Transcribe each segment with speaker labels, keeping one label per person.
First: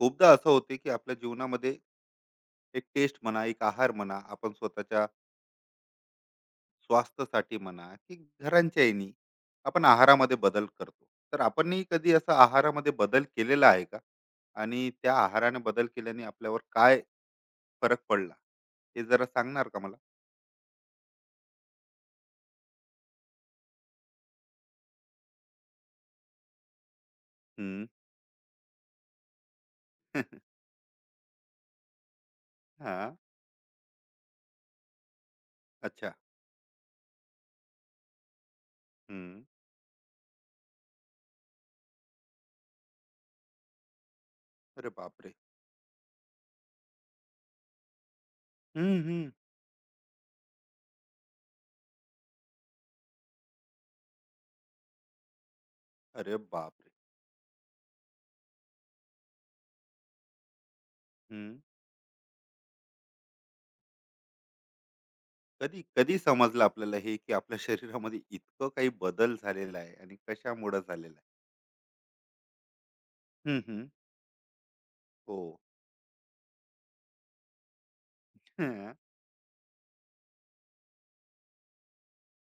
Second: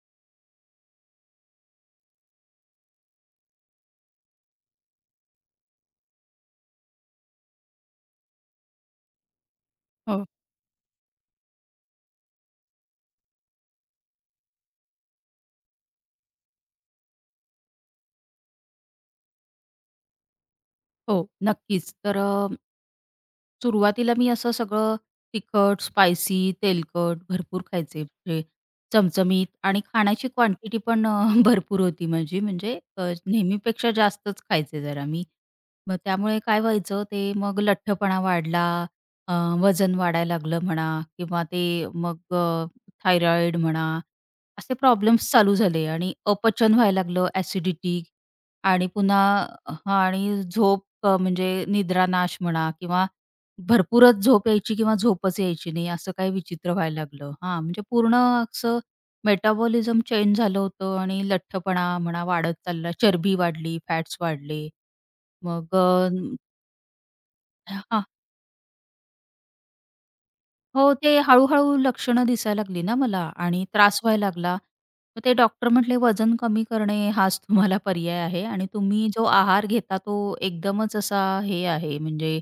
Speaker 1: खूपदा असं होते की आपल्या जीवनामध्ये एक टेस्ट म्हणा, एक आहार म्हणा, आपण स्वतःच्या स्वास्थ्यासाठी म्हणा की घरांच्या येणी आपण
Speaker 2: हो,
Speaker 1: आहारामध्ये बदल करतो. तर आपणही कधी असा आहारामध्ये बदल केलेला आहे का, आणि त्या आहाराने बदल केल्याने आपल्यावर काय फरक पडला, हे जरा सांगणार का मला?
Speaker 2: हो. नक्कीच. तर सुरुवातीला मी असं सगळं तिखट, स्पायसी, तेलकट भरपूर
Speaker 1: हम्म.
Speaker 2: खायचे. म्हणजे चमचमीत आणि खाण्याची क्वांटिटी पण भरपूर होती माझी. म्हणजे
Speaker 1: हा,
Speaker 2: नेहमीपेक्षा जास्तच खायचे जरा मी. मग
Speaker 1: अच्छा.
Speaker 2: त्यामुळे काय व्हायचं ते मग लठ्ठपणा वाढला, अ,
Speaker 1: हम्म.
Speaker 2: वजन वाढायला लागलं म्हणा किंवा ते मग थायरॉईड म्हणा, असे
Speaker 1: अरे
Speaker 2: प्रॉब्लेम्स
Speaker 1: बापरे.
Speaker 2: चालू झाले आणि अपचन व्हायला लागलं, ॲसिडिटी आणि
Speaker 1: हम्म,
Speaker 2: पुन्हा
Speaker 1: हम्म.
Speaker 2: हां आणि झोप म्हणजे निद्रानाश म्हणा किंवा भरपूरच झोप यायची किंवा झोपच यायची नाही, असं काही
Speaker 1: अरे
Speaker 2: विचित्र
Speaker 1: बापरे,
Speaker 2: व्हायला लागलं. हां, म्हणजे पूर्ण असं मेटाबॉलिझम चेंज झालं होतं आणि लठ्ठपणा म्हणा वाढत चालला. चरबी वाढली, फॅट्स वाढले. मग
Speaker 1: कधी
Speaker 2: अ,
Speaker 1: कधी समजलं आपल्याला हे की आपल्या
Speaker 2: हां.
Speaker 1: शरीरामध्ये इतकं काही बदल झालेला आहे आणि कशामुळे
Speaker 2: हो, ते
Speaker 1: झालेला आहे?
Speaker 2: हळू लक्षणं दिसायला लागली ना मला
Speaker 1: हम्म,
Speaker 2: आणि
Speaker 1: हम्म.
Speaker 2: त्रास व्हायला लागला. मग ते
Speaker 1: हो.
Speaker 2: डॉक्टर म्हटले, "वजन कमी करणे हाच तुम्हाला पर्याय आहे आणि
Speaker 1: हा.
Speaker 2: तुम्ही जो आहार घेता तो एकदमच असा हे आहे म्हणजे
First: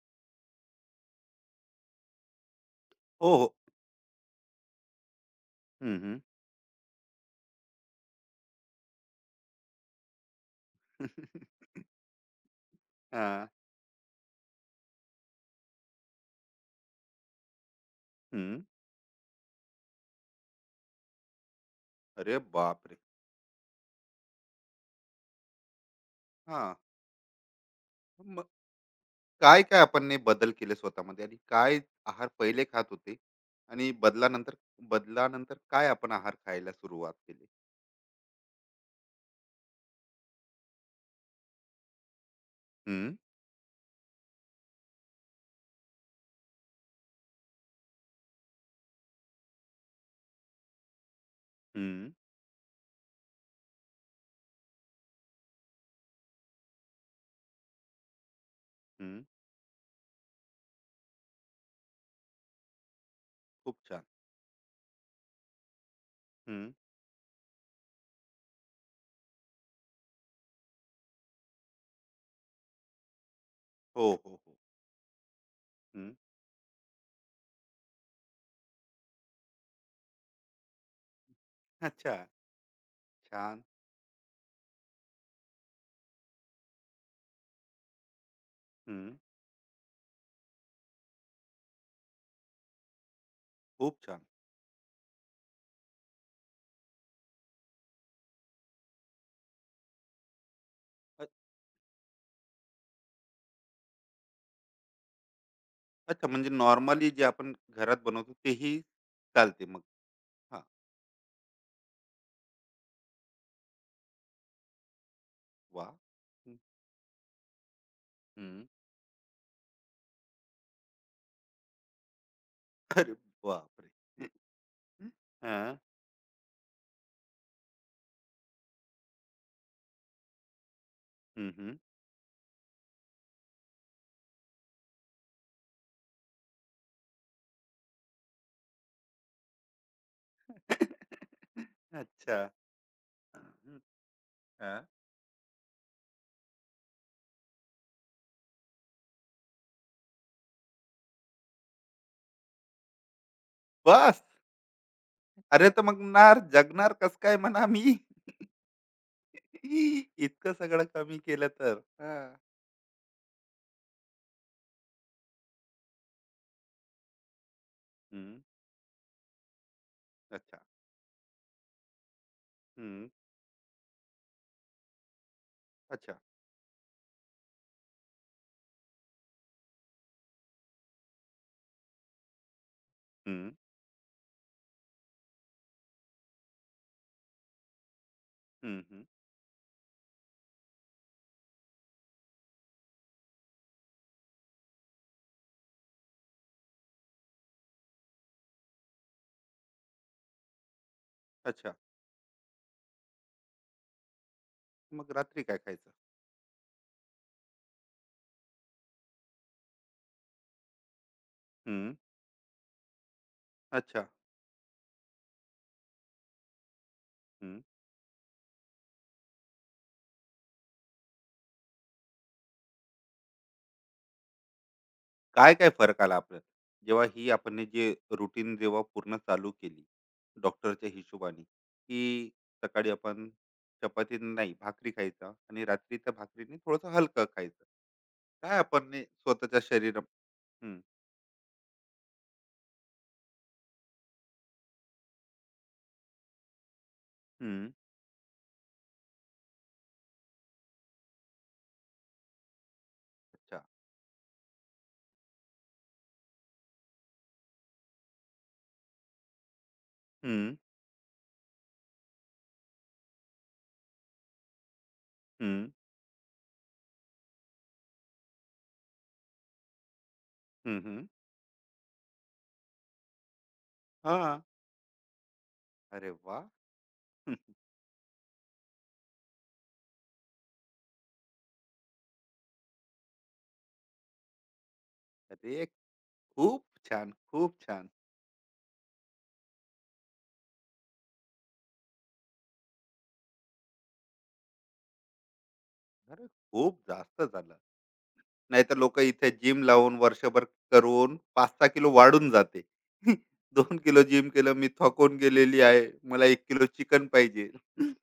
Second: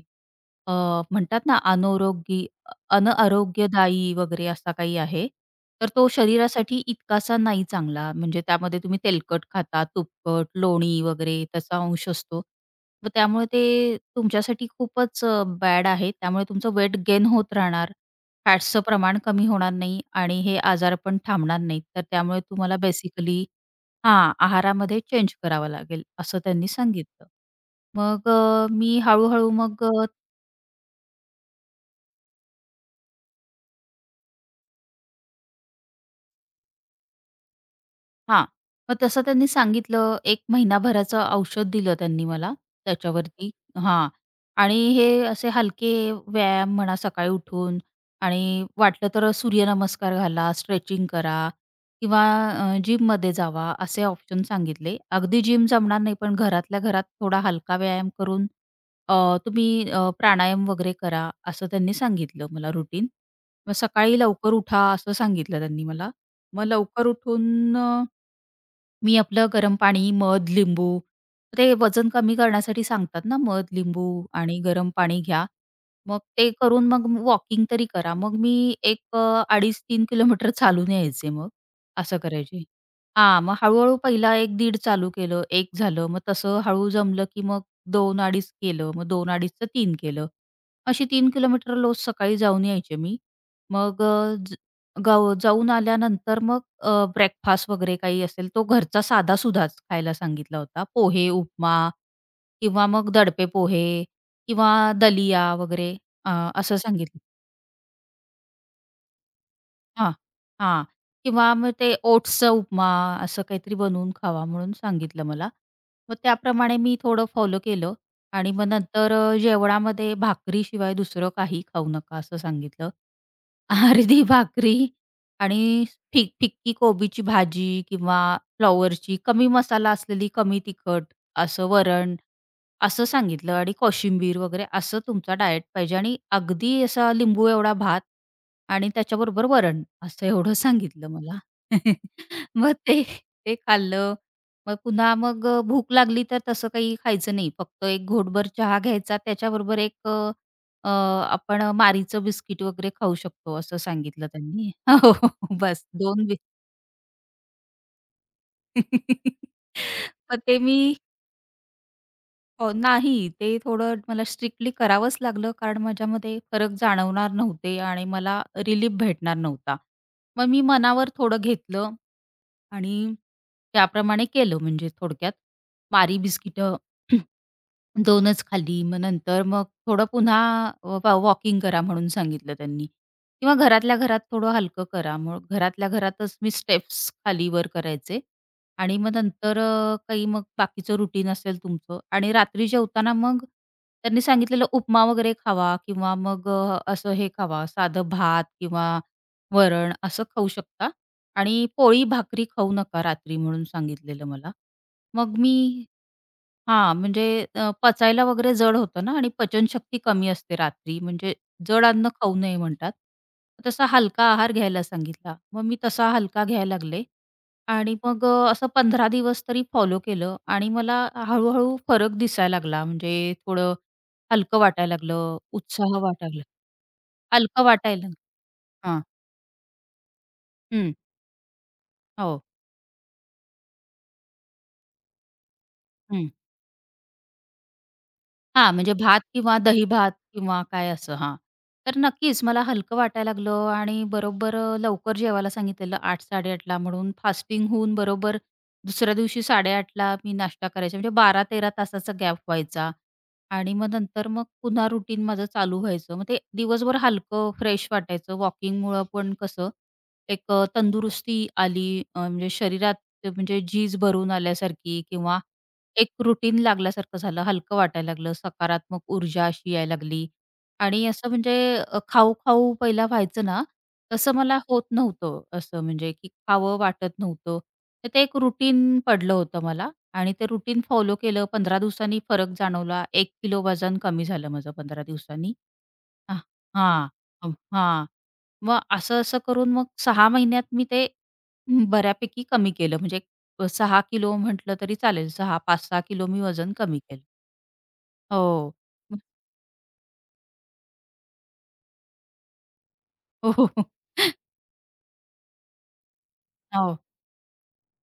Speaker 2: अ, म्हणतात ना अनारोग्यी
Speaker 1: हो, हो.
Speaker 2: अनआरोग्यदायी वगैरे असा काही आहे. तर
Speaker 1: हम्म,
Speaker 2: तो
Speaker 1: हम्म.
Speaker 2: शरीरासाठी इतकासा नाही चांगला. म्हणजे त्यामध्ये तुम्ही तेलकट खाता, तुपकट, लोणी वगैरे त्याचा अंश असतो. मग त्यामुळे
Speaker 1: हा.
Speaker 2: ते तुमच्यासाठी खूपच बॅड आहे. त्यामुळे तुमचं वेट गेन होत राहणार.
Speaker 1: हम्म.
Speaker 2: फॅट्सचं प्रमाण कमी होणार नाही आणि हे आजार पण थांबणार नाहीत. तर
Speaker 1: अरे
Speaker 2: त्यामुळे तुम्हाला
Speaker 1: बापरे.
Speaker 2: बेसिकली आहारामध्ये चेंज करावा लागेल असं
Speaker 1: हा,
Speaker 2: त्यांनी सांगितलं. मग
Speaker 1: मग
Speaker 2: अ, मी हळू
Speaker 1: काय काय
Speaker 2: मग
Speaker 1: आपण ने बदल केले स्वतःमध्ये, आणि काय आहार पहिले खात होते आणि बदलानंतर बदलानंतर काय आपण आहार खायला सुरुवात केली?
Speaker 2: हां. मग तसं त्यांनी सांगितलं. 1 महिनाभराचं औषध दिलं त्यांनी मला
Speaker 1: हम्म,
Speaker 2: त्याच्यावरती हां. आणि हे असे हलके व्यायाम म्हणा सकाळी उठून आणि वाटलं तर सूर्यनमस्कार घाला, स्ट्रेचिंग करा
Speaker 1: हम्म,
Speaker 2: किंवा जिममध्ये जावा असे ऑप्शन सांगितले. अगदी जिम जमणार नाही, पण घरातल्या घरात थोडा हलका व्यायाम करून
Speaker 1: हम्म.
Speaker 2: अ, तुम्ही प्राणायाम वगैरे करा असं त्यांनी सांगितलं मला रुटीन. मग
Speaker 1: खूप छान.
Speaker 2: सकाळी लवकर उठा असं सांगितलं त्यांनी मला. मग
Speaker 1: हम्म.
Speaker 2: लवकर उठून मी आपलं गरम पाणी, मध, लिंबू, ते वजन कमी करण्यासाठी सांगतात ना मध, लिंबू
Speaker 1: हो हो हो.
Speaker 2: आणि गरम पाणी घ्या.
Speaker 1: हम्म.
Speaker 2: मग ते करून मग वॉकिंग तरी करा. मग मी एक 2.5-3 किलोमीटर चालून यायचे मग,
Speaker 1: अच्छा.
Speaker 2: असं करायचे. हां, मग
Speaker 1: छान.
Speaker 2: हळू पहिला 1-1.5 चालू केलं, 1 झालं, मग तसं हळू जमलं की मग 2-2.5 केलं, मग
Speaker 1: हम्म.
Speaker 2: 2-2.5चं 3 केलं. अशी 3 किलोमीटर रोज सकाळी जाऊन यायचे मी.
Speaker 1: खूप
Speaker 2: मग
Speaker 1: छान.
Speaker 2: गाव जाऊन आल्यानंतर मग ब्रेकफास्ट वगैरे काही असेल तो घरचा साधा सुधाच खायला सांगितला होता. पोहे, उपमा किंवा मग दडपे पोहे किंवा दलिया वगैरे
Speaker 1: अच्छा,
Speaker 2: अ,
Speaker 1: म्हणजे
Speaker 2: असं
Speaker 1: नॉर्मली
Speaker 2: सांगितलं.
Speaker 1: जे आपण घरात बनवतो तेही चालते मग.
Speaker 2: हां,
Speaker 1: हां.
Speaker 2: हां. किंवा मग ते ओट्सचा उपमा असं काहीतरी बनवून खावा म्हणून सांगितलं मला.
Speaker 1: वाह!
Speaker 2: मग
Speaker 1: हं.
Speaker 2: त्याप्रमाणे मी थोडं फॉलो केलं आणि मग नंतर जेवणामध्ये भाकरीशिवाय दुसरं काही खाऊ नका असं सांगितलं.
Speaker 1: बापरे!
Speaker 2: अर्धी भाकरी
Speaker 1: हां.
Speaker 2: आणि फिक्की कोबीची भाजी किंवा फ्लॉवरची कमी मसाला असलेली, कमी तिखट असं
Speaker 1: हं.
Speaker 2: वरण, असं सांगितलं आणि कोशिंबीर वगैरे असं तुमचा डायट पाहिजे आणि अगदी असा लिंबू एवढा भात आणि त्याच्याबरोबर वरण असं एवढं सांगितलं मला.
Speaker 1: अच्छा.
Speaker 2: मग ते ते
Speaker 1: हं.
Speaker 2: खाल्लं. मग
Speaker 1: हां.
Speaker 2: पुन्हा मग भूक लागली तर तसं काही खायचं नाही. फक्त एक घोटभर चहा घ्यायचा त्याच्याबरोबर एक आपण मारीचं बिस्किट वगैरे खाऊ शकतो असं
Speaker 1: बस!
Speaker 2: सांगितलं त्यांनी. हो, हो. हो,
Speaker 1: अरे, तर
Speaker 2: बस
Speaker 1: मग
Speaker 2: दोन बि
Speaker 1: नार जगणार कसं काय म्हणा मी?
Speaker 2: मग
Speaker 1: इतकं
Speaker 2: ते मी
Speaker 1: सगळं कमी केलं तर. हां.
Speaker 2: नाही ते थोडं मला स्ट्रिक्टली करावंच लागलं कारण माझ्यामध्ये फरक जाणवणार नव्हते आणि
Speaker 1: हं.
Speaker 2: मला रिलीफ भेटणार नव्हता. मग
Speaker 1: अच्छा.
Speaker 2: मी मनावर थोडं घेतलं
Speaker 1: हं.
Speaker 2: आणि त्याप्रमाणे केलं म्हणजे थोडक्यात. मारी
Speaker 1: अच्छा.
Speaker 2: बिस्किटं दोनच खाल्ली. मग नंतर मग थोडं पुन्हा वॉकिंग करा म्हणून सांगितलं त्यांनी
Speaker 1: हं.
Speaker 2: किंवा घरातल्या घरात थोडं हलकं करा. मग घरातल्या घरातच मी स्टेप्स खाली-वर करायचे
Speaker 1: हं,
Speaker 2: आणि
Speaker 1: हं.
Speaker 2: मग नंतर काही मग बाकीचं रुटीन असेल तुमचं आणि रात्री जेवताना मग त्यांनी सांगितलेलं उपमा वगैरे खावा किंवा मग असं हे खावा, साधं भात किंवा वरण असं खाऊ शकता आणि
Speaker 1: अच्छा.
Speaker 2: पोळी, भाकरी खाऊ नका रात्री म्हणून सांगितलेलं मला.
Speaker 1: मग
Speaker 2: मग
Speaker 1: रात्री काय
Speaker 2: मी
Speaker 1: खायचं?
Speaker 2: हां, म्हणजे पचायला वगैरे जड होतं ना आणि पचनशक्ती कमी असते रात्री, म्हणजे जड
Speaker 1: हं.
Speaker 2: अन्न खाऊ नये म्हणतात. तसा
Speaker 1: अच्छा.
Speaker 2: हलका आहार घ्यायला सांगितला. मग मी तसा हलका घ्यायला लागले
Speaker 1: हं.
Speaker 2: आणि मग असं 15 दिवस तरी फॉलो केलं आणि मला हळू-हळू फरक दिसायला लागला. म्हणजे थोडं हलकं वाटायला लागलं,
Speaker 1: काय काय
Speaker 2: उत्साह
Speaker 1: फरक आला
Speaker 2: वाटायला
Speaker 1: आपल्याला, जेव्हा ही
Speaker 2: लागला.
Speaker 1: आपण
Speaker 2: हलकं
Speaker 1: हे जे
Speaker 2: वाटायला लागलं.
Speaker 1: रुटीन जेव्हा
Speaker 2: हां.
Speaker 1: पूर्ण चालू केली डॉक्टरच्या
Speaker 2: हं.
Speaker 1: हिशोबाने, की
Speaker 2: हो.
Speaker 1: सकाळी आपण चपाती नाही भाकरी खायचा आणि रात्री त्या भाकरीने थोडंसं हलकं खायचं, काय
Speaker 2: हां,
Speaker 1: आपण
Speaker 2: म्हणजे
Speaker 1: ने
Speaker 2: भात किंवा
Speaker 1: स्वतःच्या शरीर.
Speaker 2: दही-भात किंवा
Speaker 1: हम्म,
Speaker 2: काय असं हां. तर नक्कीच मला हलकं वाटायला लागलं आणि बरोबर लवकर जेवायला सांगितलेलं 8:00-8:30 ला म्हणून फास्टिंग
Speaker 1: हम्म.
Speaker 2: होऊन बरोबर दुसऱ्या दिवशी 8:30 ला मी नाश्ता करायचा म्हणजे 12-13 तासाचा गॅप व्हायचा
Speaker 1: अच्छा.
Speaker 2: आणि मग नंतर मग पुन्हा रुटीन माझं चालू व्हायचं. मग ते दिवसभर हलकं फ्रेश वाटायचं. वॉकिंगमुळं पण कसं एक
Speaker 1: हम्म,
Speaker 2: तंदुरुस्ती आली, म्हणजे शरीरात ते म्हणजे झीज भरून आल्यासारखी किंवा
Speaker 1: हम्म.
Speaker 2: एक रुटीन लागल्यासारखं झालं, हलकं वाटायला लागलं, सकारात्मक ऊर्जा अशी यायला लागली
Speaker 1: हम्म,
Speaker 2: आणि
Speaker 1: हम्म.
Speaker 2: असं म्हणजे खाऊ-खाऊ पहिला व्हायचं ना,
Speaker 1: हा.
Speaker 2: तसं मला होत नव्हतं असं
Speaker 1: अरे
Speaker 2: म्हणजे की
Speaker 1: वा.
Speaker 2: खावं वाटत नव्हतं. तर ते एक रुटीन पडलं होतं मला आणि ते रुटीन फॉलो केलं. 15 दिवसांनी फरक जाणवला. 1 किलो वजन कमी झालं माझं 15 दिवसांनी.
Speaker 1: अरे,
Speaker 2: अ,
Speaker 1: खूप
Speaker 2: हां.
Speaker 1: छान
Speaker 2: अ,
Speaker 1: खूप छान.
Speaker 2: हां. मग असं-असं करून मग 6 महिन्यात मी ते हं, बऱ्यापैकी कमी केलं. म्हणजे 6 किलो म्हटलं तरी चालेल. सहा 5-6 किलो
Speaker 1: अरे
Speaker 2: मी वजन
Speaker 1: खूप
Speaker 2: कमी
Speaker 1: जास्त
Speaker 2: केलं.
Speaker 1: झालं.
Speaker 2: हो.
Speaker 1: नाहीतर लोक इथे जिम लावून वर्षभर करून 5-6 किलो वाढून जाते.
Speaker 2: हो, हो,
Speaker 1: दोन
Speaker 2: हो.
Speaker 1: किलो जिम केलं, मी थकून गेलेली आहे. मला 1 किलो
Speaker 2: हो.
Speaker 1: चिकन पाहिजे.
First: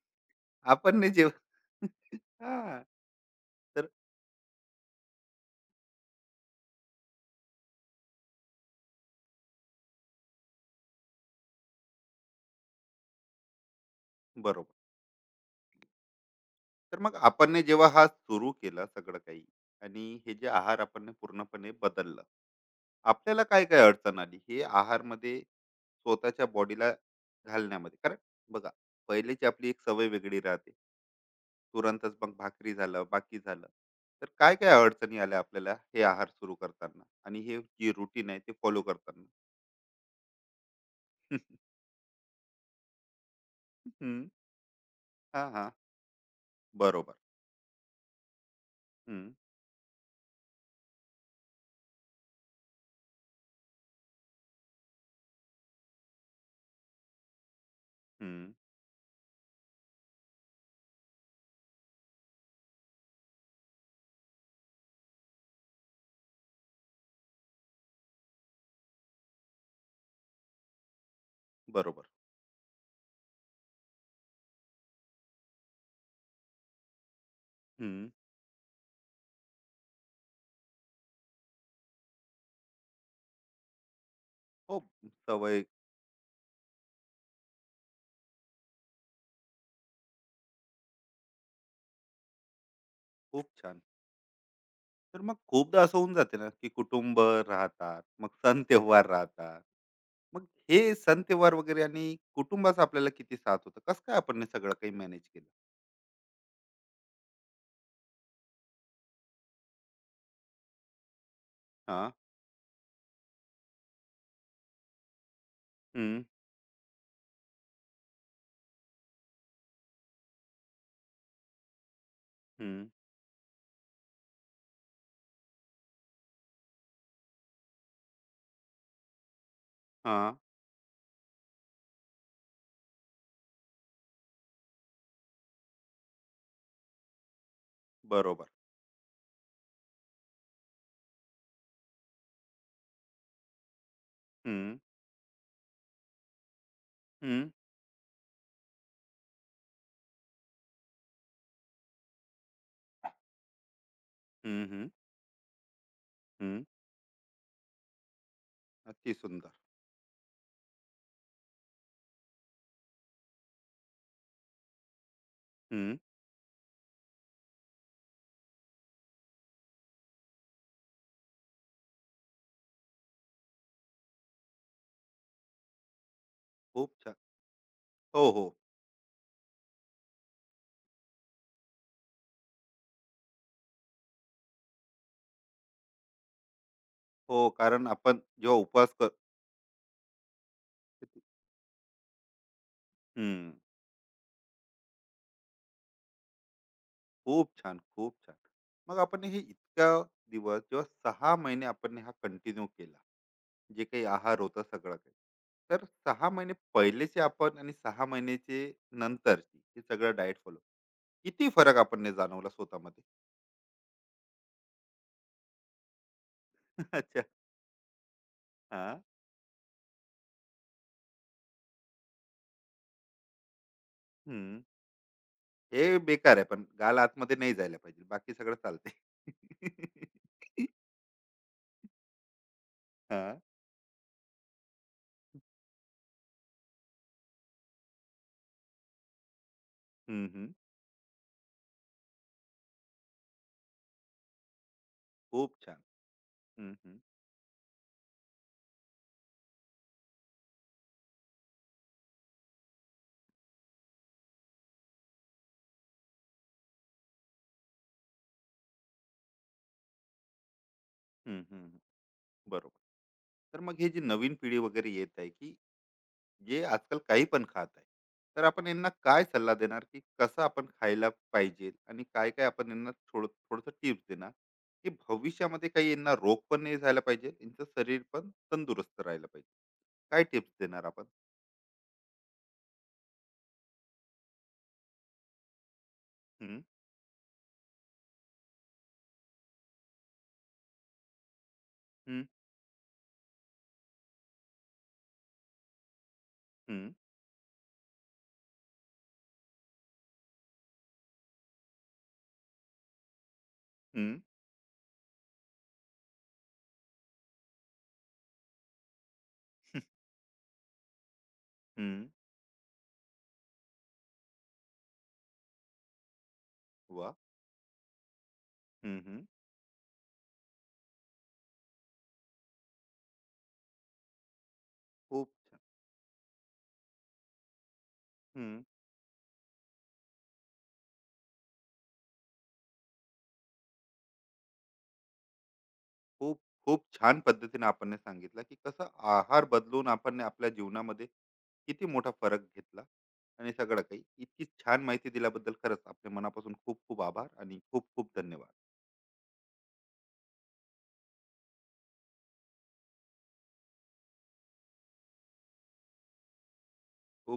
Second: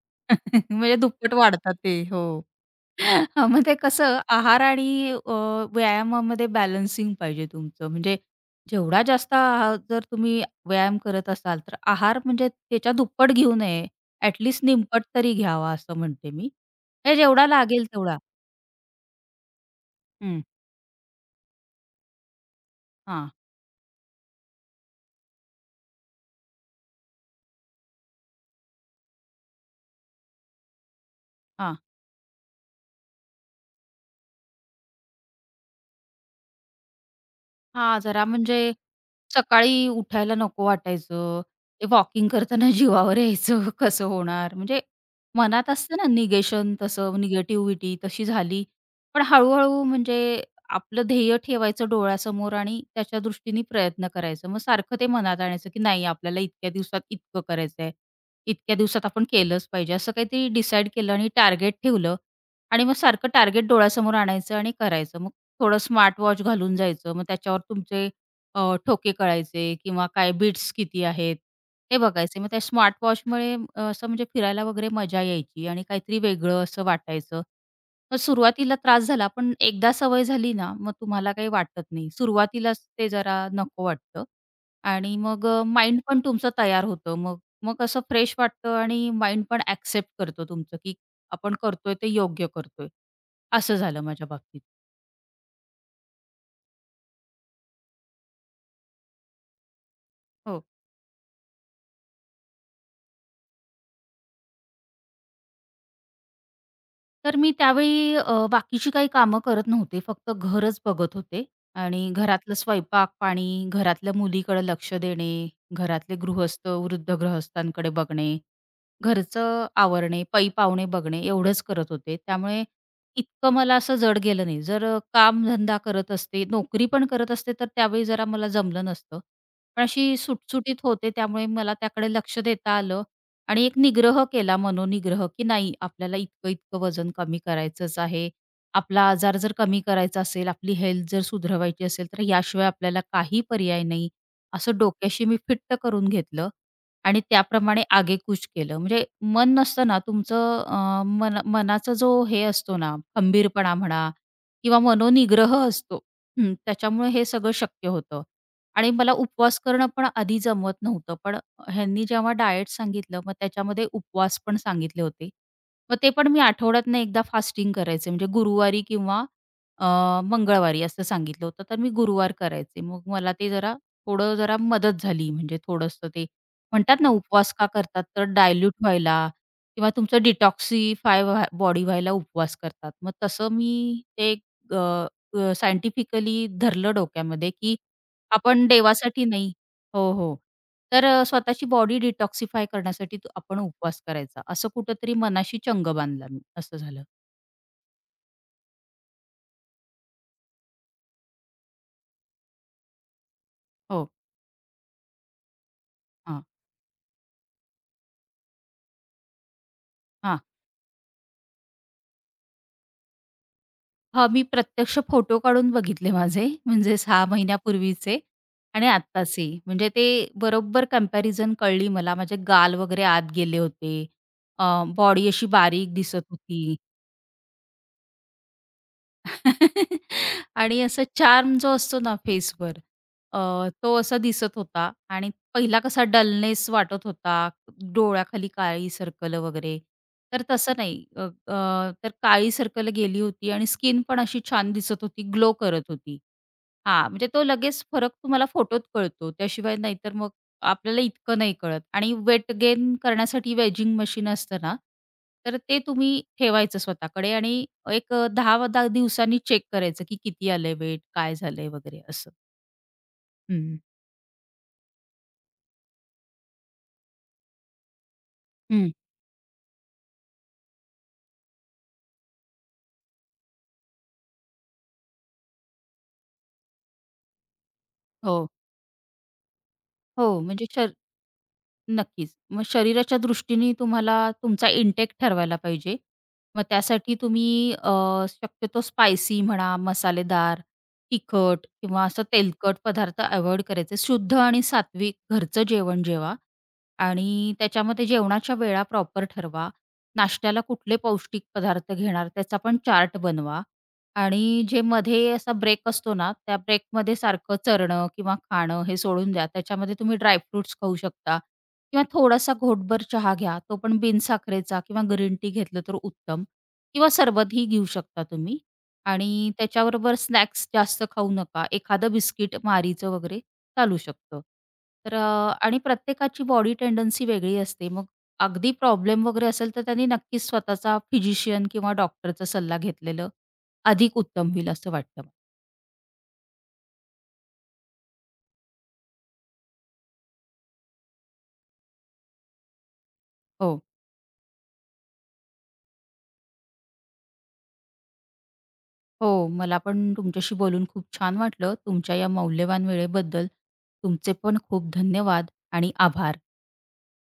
Speaker 2: म्हणजे
Speaker 1: आपण नाही जेव.
Speaker 2: दुप्पट वाढतात ते. हो.
Speaker 1: हां,
Speaker 2: हां, मग ते
Speaker 1: तर
Speaker 2: कसं आहार आणि अ, व्यायामामध्ये बॅलन्सिंग पाहिजे तुमचं. म्हणजे जेवढा जास्त जर तुम्ही व्यायाम करत असाल, तर आहार म्हणजे त्याच्या दुप्पट घेऊ नये. ॲट
Speaker 1: बरोबर.
Speaker 2: निमपट तरी घ्यावा असं म्हणते मी.
Speaker 1: तर मग
Speaker 2: हे जेवढा
Speaker 1: आपण
Speaker 2: लागेल
Speaker 1: जेव्हा हा
Speaker 2: तेवढा.
Speaker 1: सुरू केला सगळं काही, आणि हे
Speaker 2: हं.
Speaker 1: जे आहार आपण पूर्णपणे बदललं,
Speaker 2: हां,
Speaker 1: आपल्याला काय काय अडचण आली हे आहारमध्ये स्वतःच्या बॉडीला घालण्यामध्ये? कारण बघा, पहिलेची आपली एक सवय वेगळी राहते,
Speaker 2: हां.
Speaker 1: तुरंतच मग भाकरी झालं बाकी झालं, तर काय काय अडचणी आल्या आपल्याला हे आहार सुरू करताना आणि हे जी
Speaker 2: हां, जरा
Speaker 1: रुटीन आहे ते
Speaker 2: म्हणजे
Speaker 1: फॉलो करताना?
Speaker 2: सकाळी उठायला नको वाटायचं. ते वॉकिंग करताना जीवावर यायचं कसं
Speaker 1: हम्म.
Speaker 2: होणार? म्हणजे
Speaker 1: हा
Speaker 2: मनात
Speaker 1: हा.
Speaker 2: असतं ना निगेशन
Speaker 1: बरोबर.
Speaker 2: तसं निगेटिव्हिटी तशी झाली. पण
Speaker 1: हम्म,
Speaker 2: हळू-हळू म्हणजे आपलं ध्येय ठेवायचं डोळ्यासमोर आणि त्याच्या दृष्टीने प्रयत्न करायचं. मग सारखं ते मनात आणायचं, की नाही आपल्याला इतक्या दिवसात इतकं करायचंय.
Speaker 1: हम्म.
Speaker 2: इतक्या दिवसात आपण केलंच पाहिजे. असं काहीतरी डिसाईड केलं आणि टार्गेट ठेवलं आणि मग सारखं टार्गेट डोळ्यासमोर आणायचं आणि करायचं. मग थोडं स्मार्ट वॉच घालून जायचं. मग त्याच्यावर तुमचे ठोके कळायचे किंवा काय बीट्स किती आहेत, हे
Speaker 1: बरोबर.
Speaker 2: बघायचे. मग त्या स्मार्टवॉचमुळे असं म्हणजे फिरायला वगैरे मजा यायची आणि काहीतरी वेगळं असं वाटायचं.
Speaker 1: हम्म.
Speaker 2: मग सुरुवातीला त्रास झाला, पण एकदा सवय झाली ना, मग तुम्हाला काही वाटत नाही. सुरुवातीलाच ते जरा नको वाटतं
Speaker 1: हो.
Speaker 2: आणि मग
Speaker 1: सवय.
Speaker 2: माइंड पण तुमचं तयार होतं. मग मग असं फ्रेश वाटतं आणि माइंड पण ॲक्सेप्ट करतो तुमचं, की आपण करतोय ते योग्य करतोय.
Speaker 1: खूप
Speaker 2: असं
Speaker 1: छान.
Speaker 2: झालं माझ्या बाबतीत.
Speaker 1: तर मग खूपदा असं होऊन जाते ना की कुटुंब राहतात, मग सण तेव्हार राहतात, मग
Speaker 2: हो.
Speaker 1: हे सण तेव्हार वगैरे, आणि कुटुंबाचा आपल्याला किती साथ होतं, कसं काय आपण हे सगळं काही मॅनेज केलं?
Speaker 2: तर मी त्यावेळी बाकीची काही कामं करत नव्हते. फक्त घरच बघत होते
Speaker 1: हा.
Speaker 2: आणि घरातलं स्वयंपाक-पाणी, घरातल्या मुलीकडे लक्ष देणे, घरातले
Speaker 1: हम्म,
Speaker 2: गृहस्थ, वृद्ध गृहस्थांकडे बघणे, घरचं आवरणे, पै-पावणे बघणे एवढंच करत होते. त्यामुळे
Speaker 1: हम्म.
Speaker 2: इतकं मला असं जड गेलं नाही. जर काम कामधंदा करत असते, नोकरी पण करत असते, तर त्यावेळी जरा मला जमलं नसतं. पण अशी
Speaker 1: हा.
Speaker 2: सुटसुटीत होते त्यामुळे मला त्याकडे लक्ष देता आलं आणि एक निग्रह केला, मनोनिग्रह, की नाही आपल्याला इतकं-इतकं वजन कमी करायचंच आहे.
Speaker 1: बरोबर.
Speaker 2: आपला आजार जर कमी करायचा असेल, आपली हेल्थ जर सुधरवायची असेल, तर याशिवाय आपल्याला काही पर्याय नाही. असं
Speaker 1: हम्म,
Speaker 2: डोक्याशी मी फिट्ट करून घेतलं आणि
Speaker 1: हम्म,
Speaker 2: त्याप्रमाणे आगेकूच केलं. म्हणजे मन नसतं ना तुमचं मन मनाचा जो हे असतो ना खंबीरपणा म्हणा
Speaker 1: हम्म,
Speaker 2: किंवा
Speaker 1: हम्म.
Speaker 2: मनोनिग्रह असतो. हं,
Speaker 1: हम्म.
Speaker 2: त्याच्यामुळे हे सगळं शक्य होतं. आणि मला
Speaker 1: अति सुंदर.
Speaker 2: उपवास करणं पण आधी जमत नव्हतं. पण ह्यांनी जेव्हा डाएट सांगितलं, मग त्याच्यामध्ये उपवास पण सांगितले होते.
Speaker 1: हम्म.
Speaker 2: मग ते पण मी आठवड्यातून एकदा फास्टिंग करायचे. म्हणजे गुरुवारी किंवा अ, मंगळवारी असं सांगितलं होतं. तर मी गुरुवार करायचे. मग मला ते जरा थोडं जरा मदत झाली. म्हणजे थोडंसं ते
Speaker 1: खूप
Speaker 2: म्हणतात ना
Speaker 1: छान.
Speaker 2: उपवास का करतात
Speaker 1: हो
Speaker 2: तर
Speaker 1: हो.
Speaker 2: डायल्यूट व्हायला किंवा तुमचं डिटॉक्सिफाय व्हा बॉडी व्हायला उपवास करतात. मग तसं मी ते अ, अ, सायंटिफिकली धरलं
Speaker 1: हो
Speaker 2: डोक्यामध्ये, की
Speaker 1: कारण आपण जेव्हा
Speaker 2: आपण
Speaker 1: उपवास कर.
Speaker 2: देवासाठी नाही हो, हो. तर स्वतःची बॉडी डिटॉक्सिफाय करण्यासाठी
Speaker 1: हम्म.
Speaker 2: आपण उपवास करायचा. असं कुठेतरी मनाशी चंग बांधला मी. असं झालं.
Speaker 1: खूप छान खूप छान. मग आपण हे इतका दिवस जेव्हा, 6 महिने आपण हा कंटिन्यू केला, जे काही
Speaker 2: हो.
Speaker 1: आहार होता सगळं काही, तर 6 महिने पहिलेचे आपण आणि 6 महिन्याचे नंतरची हे सगळं
Speaker 2: हां.
Speaker 1: डाएट फॉलो, किती फरक आपण ने जाणवला स्वतःमध्ये?
Speaker 2: हां, मी प्रत्यक्ष फोटो काढून बघितले माझे, म्हणजे
Speaker 1: अच्छा.
Speaker 2: 6 महिन्यापूर्वीचे आणि
Speaker 1: हा.
Speaker 2: आत्ताचे. म्हणजे ते बरोबर कंपॅरिझन कळली मला. माझे गाल वगैरे आत गेले होते.
Speaker 1: हम्म.
Speaker 2: अ, बॉडी अशी बारीक
Speaker 1: हे
Speaker 2: दिसत
Speaker 1: बेकार आहे, पण
Speaker 2: होती.
Speaker 1: गाल आतमध्ये नाही जायला पाहिजे, बाकी सगळं चालते.
Speaker 2: आणि असा चार्म जो असतो ना फेसवर
Speaker 1: हा.
Speaker 2: अ, तो असा दिसत होता आणि पहिला कसा डलनेस वाटत होता, डोळ्याखाली काळी सर्कल वगैरे.
Speaker 1: हम्म,
Speaker 2: तर
Speaker 1: हम्म.
Speaker 2: तसं नाही. अ, अ, तर काळी सर्कल गेली होती आणि स्किन पण अशी छान दिसत होती, ग्लो
Speaker 1: खूप छान.
Speaker 2: करत होती.
Speaker 1: हम्म, हम्म,
Speaker 2: हां, म्हणजे तो लगेच फरक तुम्हाला फोटोत कळतो. त्याशिवाय नाहीतर मग आपल्याला इतकं नाही कळत आणि वेट गेन करण्यासाठी वेजिंग मशीन असतं ना, तर ते तुम्ही ठेवायचं स्वतःकडे आणि एक 10-10 दिवसांनी चेक करायचं, की किती आलंय वेट, काय
Speaker 1: हम्म, हम्म,
Speaker 2: झालंय
Speaker 1: हम्म.
Speaker 2: वगैरे असं.
Speaker 1: बरोबर. तर
Speaker 2: हं.
Speaker 1: मग हे जी नवीन पिढी वगैरे येत आहे की जे आजकाल काही पण खात आहे, तर आपण यांना
Speaker 2: हं.
Speaker 1: काय सल्ला देणार की कसं आपण खायला पाहिजे, आणि काय काय आपण यांना थोडं थोडंसं टिप्स देणार की भविष्यामध्ये काही यांना रोग पण नाही झाला पाहिजे, यांचं शरीर पण
Speaker 2: हो.
Speaker 1: तंदुरुस्त राहिलं पाहिजे, काय
Speaker 2: हो,
Speaker 1: टिप्स
Speaker 2: म्हणजे
Speaker 1: देणार
Speaker 2: शर
Speaker 1: आपण?
Speaker 2: नक्कीच. मग शरीराच्या दृष्टीने तुम्हाला तुमचा इंटेक ठरवायला पाहिजे.
Speaker 1: हम्म.
Speaker 2: मग त्यासाठी तुम्ही शक्यतो स्पायसी म्हणा, मसालेदार, तिखट किंवा असं
Speaker 1: हम्म.
Speaker 2: तेलकट पदार्थ अव्हॉइड करायचे. शुद्ध आणि सात्विक घरचं जेवण जेवा
Speaker 1: हम्म.
Speaker 2: आणि त्याच्यामध्ये जेवणाच्या वेळा प्रॉपर ठरवा. नाश्त्याला कुठले पौष्टिक पदार्थ घेणार त्याचा पण चार्ट बनवा
Speaker 1: हम्म.
Speaker 2: आणि जे मध्ये असा ब्रेक असतो ना, त्या ब्रेकमध्ये सारखं चरणं किंवा खाणं हे सोडून द्या. त्याच्यामध्ये तुम्ही ड्रायफ्रुट्स खाऊ शकता किंवा
Speaker 1: हम्म.
Speaker 2: थोडासा घोटभर चहा घ्या, तो पण बिनसाखरेचा किंवा ग्रीन टी घेतलं तर उत्तम किंवा
Speaker 1: वा.
Speaker 2: सरबतही घेऊ शकता तुम्ही
Speaker 1: हम्म, हम्म.
Speaker 2: आणि त्याच्याबरोबर स्नॅक्स जास्त खाऊ नका. एखादं बिस्किट मारीचं वगैरे चालू शकतं. तर
Speaker 1: खूप छान.
Speaker 2: आणि प्रत्येकाची बॉडी टेंडन्सी वेगळी असते. मग अगदी प्रॉब्लेम वगैरे असेल, तर त्यांनी नक्कीच स्वतःचा फिजिशियन किंवा डॉक्टरचा सल्ला घेतलेलं अधिक उत्तम होईल असं वाटतं मला.
Speaker 1: खूप, खूप छान पद्धतीने आपण हे सांगितलं की कसं आहार बदलून आपण आपल्या जीवनामध्ये किती मोठा फरक घेतला, आणि
Speaker 2: हो.
Speaker 1: सगळं काही इतकी छान माहिती दिल्याबद्दल खरंच आपल्या मनापासून खूप खूप आभार आणि खूप खूप धन्यवाद.
Speaker 2: हो, मला पण तुमच्याशी बोलून खूप छान वाटलं. तुमच्या या मौल्यवान वेळेबद्दल तुमचे पण खूप धन्यवाद आणि आभार.
Speaker 1: खूप